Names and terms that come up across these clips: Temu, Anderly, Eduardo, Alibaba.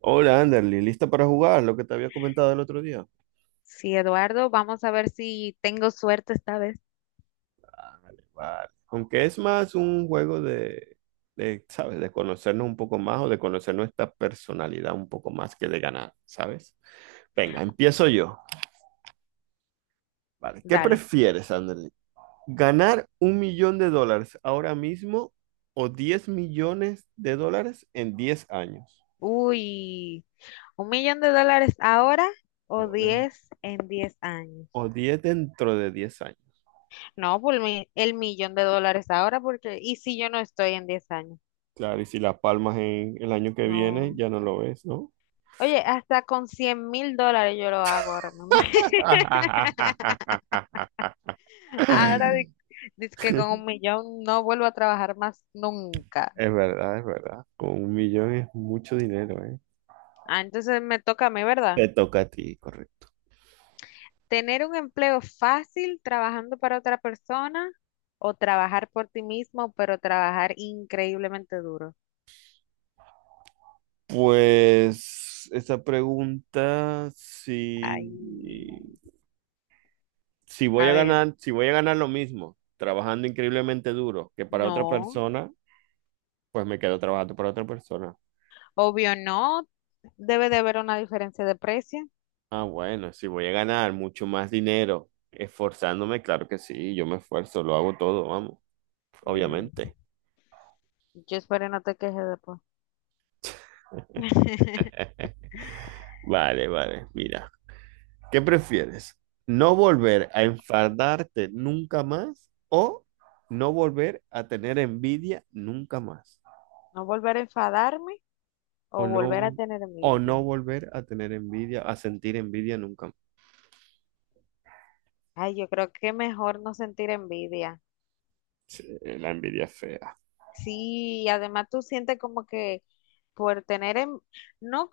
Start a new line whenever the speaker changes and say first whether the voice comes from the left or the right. right: Hola, Anderly, ¿lista para jugar lo que te había comentado el otro día?
left: Sí, Eduardo, vamos a ver si tengo suerte esta vez.
right: Vale, vale. Aunque es más un juego ¿sabes? De conocernos un poco más o de conocer nuestra personalidad un poco más que de ganar, ¿sabes? Venga, empiezo yo. Vale, ¿qué
left: Dale.
right: prefieres, Anderly? ¿Ganar $1 millón ahora mismo o $10 millones en 10 años?
left: Uy, ¿$1,000,000 ahora o
right: Ahora,
left: 10 en 10 años?
right: o 10 dentro de 10 años.
left: No, el millón de dólares ahora, porque ¿y si yo no estoy en 10 años?
right: Claro, y si las palmas en el año que viene
left: No.
right: ya no lo ves, ¿no?
left: Oye, hasta con $100,000 yo lo hago ahora mismo. Ahora dice que con 1 millón no vuelvo a trabajar más nunca.
right: Es verdad, es verdad. Con 1 millón es mucho dinero, ¿eh?
left: Ah, entonces me toca a mí, ¿verdad?
right: Te toca a ti, correcto.
left: Tener un empleo fácil trabajando para otra persona o trabajar por ti mismo, pero trabajar increíblemente duro.
right: Pues esa pregunta,
left: Ay,
right: si voy
left: a
right: a
left: ver,
right: ganar, si voy a ganar lo mismo, trabajando increíblemente duro que para otra
left: no,
right: persona, pues me quedo trabajando para otra persona.
left: obvio no, debe de haber una diferencia de precio.
right: Ah, bueno, si voy a ganar mucho más dinero esforzándome, claro que sí, yo me esfuerzo, lo hago todo, vamos,
left: Mm,
right: obviamente.
left: yo espero no te quejes después.
right: Vale, vale, mira. ¿Qué prefieres? ¿No volver a enfadarte nunca más o no volver a tener envidia nunca más?
left: No volver a enfadarme o
right: O no,
left: volver a
right: vol-
left: tener
right: o
left: envidia.
right: no volver a tener envidia, a sentir envidia nunca más.
left: Ay, yo creo que mejor no sentir envidia.
right: Sí, la envidia es fea.
left: Sí, además tú sientes como que por tener, en- no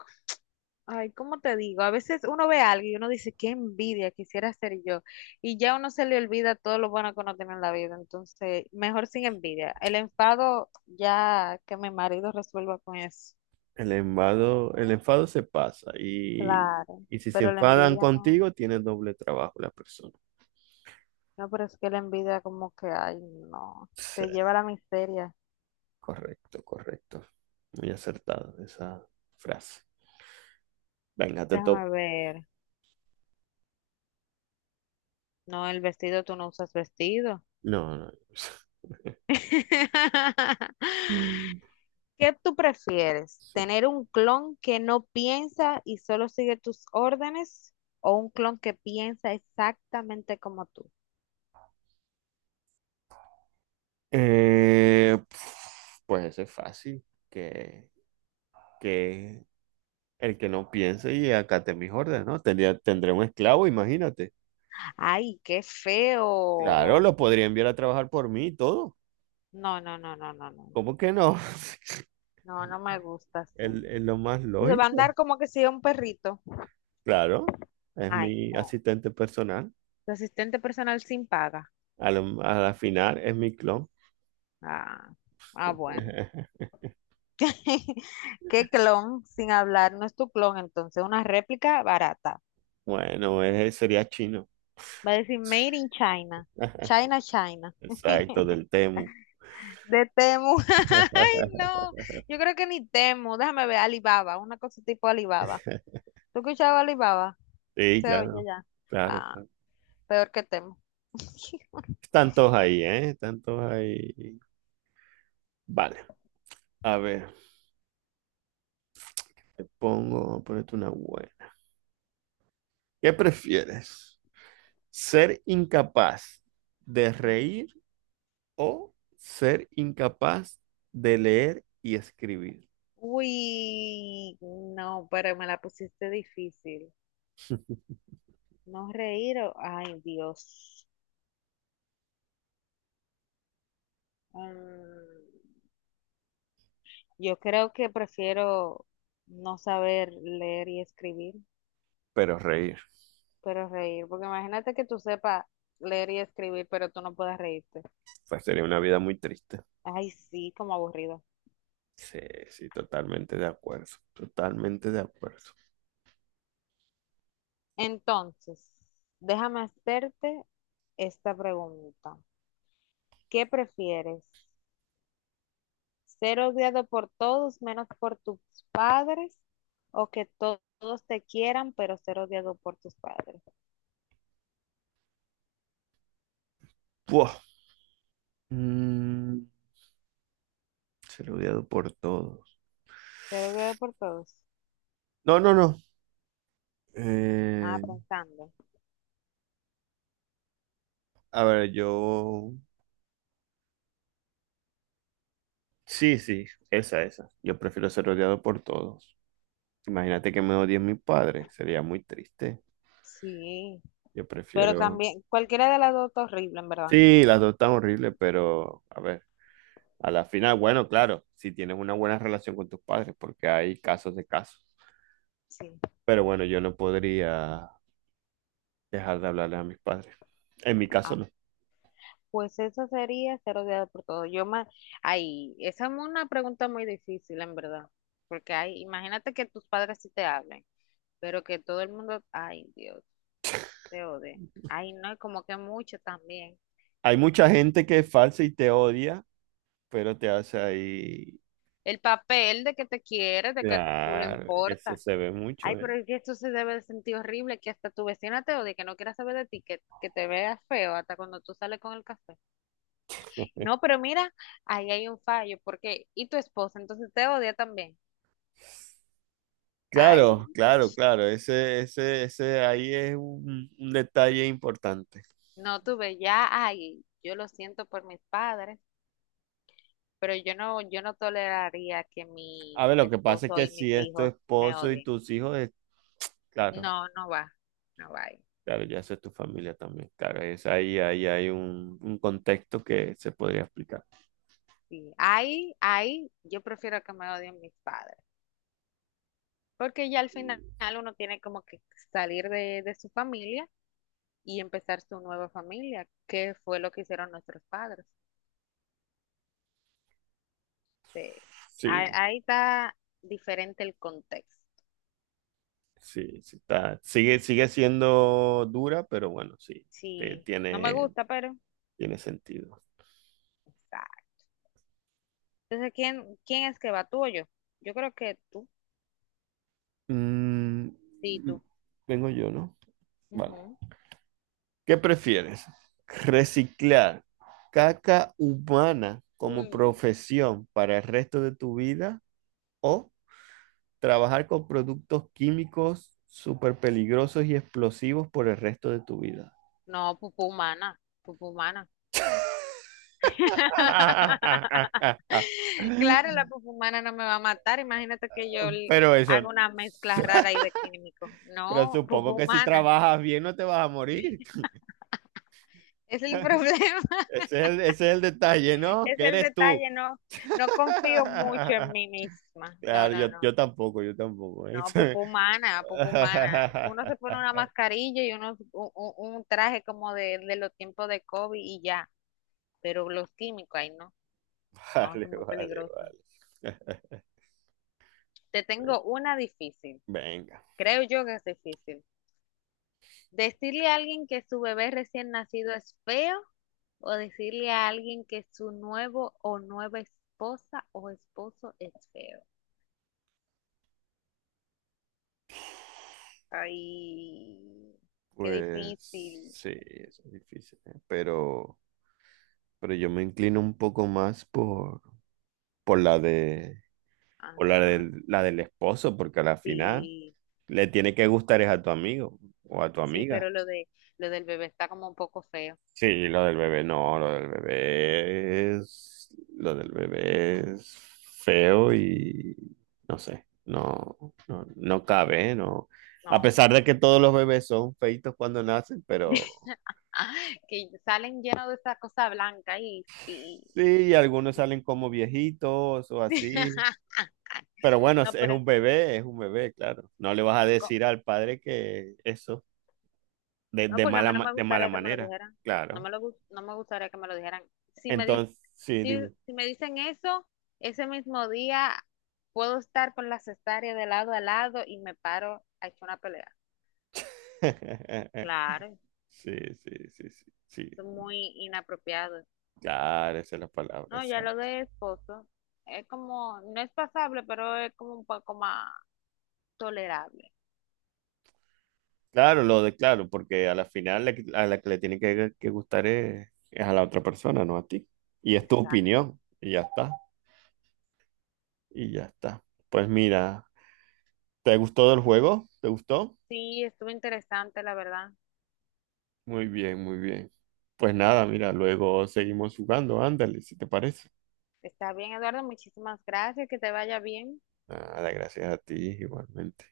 left: Ay, ¿cómo te digo? A veces uno ve a alguien y uno dice, qué envidia quisiera ser yo. Y ya uno se le olvida todo lo bueno que uno tiene en la vida. Entonces, mejor sin envidia. El enfado, ya que mi marido resuelva con eso.
right: El enfado se pasa
left: Claro,
right: y si se
left: pero la
right: enfadan
left: envidia no.
right: contigo, tienes doble trabajo la persona.
left: No, pero es que la envidia como que, ay, no.
right: Sí,
left: Te lleva a la miseria.
right: correcto, correcto. Muy acertado esa frase. Venga, te
left: Déjame
right: toco.
left: ver. No, el vestido, tú no usas vestido.
right: No, no. Mm.
left: ¿Qué tú prefieres?
right: Sí.
left: ¿Tener un clon que no piensa y solo sigue tus órdenes? ¿O un clon que piensa exactamente como tú?
right: Eh, pf, pues ese es fácil, que, que el que no piense y acate mis órdenes, ¿no? Tendré un esclavo, imagínate.
left: ¡Ay, qué
right: Claro,
left: feo!
right: lo podría enviar a trabajar por mí y todo.
left: No, no, no, no, no, no.
right: ¿Cómo que no?
left: No, no me gusta así.
right: Es lo más
left: Se va a
right: lógico.
left: andar como que sea un perrito.
right: Claro, es
left: Ay,
right: mi
left: no.
right: asistente personal.
left: Tu asistente personal sin paga.
right: A la final es mi clon.
left: Ah, ah, bueno. ¿Qué clon sin hablar? No es tu clon, entonces. Una réplica barata.
right: Bueno, ese sería chino.
left: Va a decir Made in China. China, China.
right: Exacto, del Temu.
left: De Temu. Ay, no. Yo creo que ni Temu. Déjame ver, Alibaba, una cosa tipo Alibaba. ¿Tú escuchabas Alibaba?
right: Sí,
left: Se oye
right: claro,
left: ya.
right: claro,
left: Ah,
right: claro.
left: peor que Temu.
right: Tantos ahí, ¿eh? Tantos ahí. Vale, a ver, ponete una buena. ¿Qué prefieres? ¿Ser incapaz de reír o ser incapaz de leer y escribir?
left: Uy, no, pero me la pusiste difícil. No reír o... Ay, Dios. Mm, yo creo que prefiero no saber leer y escribir,
right: Pero reír,
left: pero reír. Porque imagínate que tú sepas leer y escribir, pero tú no puedas reírte.
right: pues sería una vida muy triste.
left: Ay, sí, como aburrido.
right: Sí, sí, totalmente de acuerdo, totalmente de acuerdo.
left: Entonces, déjame hacerte esta pregunta. ¿Qué prefieres? ¿Ser odiado por todos menos por tus padres o que todos te quieran pero ser odiado por tus padres?
right: Buah, mm, ser odiado por todos.
left: Ser odiado por todos.
right: No, no, no.
left: Ah,
right: Eh,
left: pensando.
right: a ver, yo sí, sí, esa, esa. Yo prefiero ser odiado por todos. Imagínate que me odien mis padres, sería muy triste.
left: Sí,
right: Yo
left: pero
right: prefiero...
left: también cualquiera de las dos está horrible, en verdad.
right: Sí, las dos están horribles, pero a ver, a la final, bueno, claro, si tienes una buena relación con tus padres, porque hay casos de casos.
left: Sí.
right: Pero bueno, yo no podría dejar de hablarle a mis padres. En mi caso no.
left: Pues eso sería ser odiado por todo. Yo más, ay, esa es una pregunta muy difícil, en verdad, porque hay, imagínate que tus padres sí te hablen, pero que todo el mundo, ay, Dios, te odie. Ay, no, y como que mucho también.
right: Hay mucha gente que es falsa y te odia, pero te hace ahí...
left: El papel de que te quieres, de que tú le
right: Claro, eso
left: importas.
right: se ve mucho,
left: Ay,
right: ¿eh?
left: pero es que esto se debe de sentir horrible, que hasta tu vecina te odie, que no quiera saber de ti, que te veas feo hasta cuando tú sales con el café. No, pero mira, ahí hay un fallo, porque, y tu esposa, entonces te odia también. Ay.
right: Claro, claro, claro. Ese ahí es un detalle importante.
left: No tuve ya, ay, yo lo siento por mis padres, pero yo no, yo no toleraría que
right: A
left: mi
right: ver, lo que pasa es
left: esposo
right: que
left: y mis
right: si es tu
left: hijos me
right: esposo y
left: odien.
right: tus hijos,
left: No,
right: claro,
left: no va, no va ahí.
right: claro, ya eso es tu familia también. Claro, es ahí, ahí hay un contexto que se podría explicar.
left: Sí, ahí, ahí, yo prefiero que me odien mis padres, porque ya al final uno tiene como que salir de su familia y empezar su nueva familia, que fue lo que hicieron nuestros padres. Sí. Ahí,
right: Sí,
left: ahí está diferente el contexto.
right: sí, sí está. Sigue, sigue siendo dura, pero bueno, sí, te-
left: Sí, no me
right: tiene,
left: gusta, pero
right: tiene sentido.
left: está. Entonces, quién es que va? ¿Tú o yo? Yo creo que tú.
right: Mm,
left: Sí, tú.
right: vengo yo, ¿no? Vale.
left: Ujú.
right: ¿Qué prefieres? ¿Reciclar caca humana como
left: Uy,
right: profesión para el resto de tu vida o trabajar con productos químicos súper peligrosos y explosivos por el resto de tu vida?
left: no, pupú humana. Pupú humana. Claro, la pupú humana no me va a matar. Imagínate que yo
right: Pero eso,
left: haga una mezcla rara ahí de químicos.
right: pero
left: No, pupú
right: supongo que si
left: humana.
right: trabajas bien no te vas a morir.
left: Es el problema,
right: Ese es ese es el detalle, ¿no?
left: es
right: ¿Qué
left: el
right: eres tú?
left: detalle. No, no confío mucho en mí misma. No,
right: Claro,
left: no,
right: yo,
left: no.
right: yo tampoco, yo tampoco.
left: No, popó humana, popó humana. Uno se pone una mascarilla y un traje como de los tiempos de COVID y ya. Pero los químicos, ahí no, no, eso
right: Vale,
left: es muy
right: vale,
left: peligroso.
right: vale.
left: Te tengo una difícil.
right: Venga,
left: Creo yo que es difícil. Decirle a alguien que su bebé recién nacido es feo o decirle a alguien que su nuevo o nueva esposa o esposo es feo. Ay, qué
right: pues
left: difícil.
right: sí, eso es difícil, ¿eh? Pero yo me inclino un poco más por la por
left: Ajá,
right: la del esposo, porque a la final
left: sí.
right: le tiene que gustar es a tu amigo o a tu
left: Sí,
right: amiga.
left: pero lo del bebé está como un poco feo.
right: Sí, lo del bebé no, lo del bebé es, lo del bebé es feo y no sé, no, no, no cabe, ¿eh? No. A
left: No.
right: pesar de que todos los bebés son feitos cuando nacen, pero
left: Ah, que salen llenos de esa cosa blanca y,
right: sí, y algunos
left: y-
right: salen como viejitos o así. Pero bueno,
left: No, pero
right: es un bebé, claro. No le vas a
left: co-
right: decir al padre que eso,
left: no,
right: de
left: porque a
right: mala,
left: mí no me
right: de mala
left: gustaría que me lo
right: manera,
left: dijeran. No
right: claro.
left: me no me gustaría que me lo dijeran. Si me dis-
right: Entonces, sí,
left: si,
right: dime.
left: si me dicen eso, ese mismo día puedo estar con la cesárea de lado a lado y me paro a echar una pelea. Claro,
right: Sí, sí, sí, sí, sí.
left: son muy inapropiados.
right: Claro, esa es la palabra,
left: No, ya lo
right: exacto.
left: de esposo es como, no es pasable, pero es como un poco más tolerable.
right: Claro, lo de claro, porque a la final a la que le tiene que gustar es a la otra persona, no a ti. Y es tu
left: Exacto.
right: opinión, y ya está, y ya está. Pues mira, ¿te gustó el juego? ¿Te gustó?
left: Sí, estuvo interesante, la verdad.
right: Muy bien, muy bien. Pues nada, mira, luego seguimos jugando, ándale, si te parece.
left: Está bien, Eduardo, muchísimas gracias, que te vaya bien.
right: Nada, gracias a ti igualmente.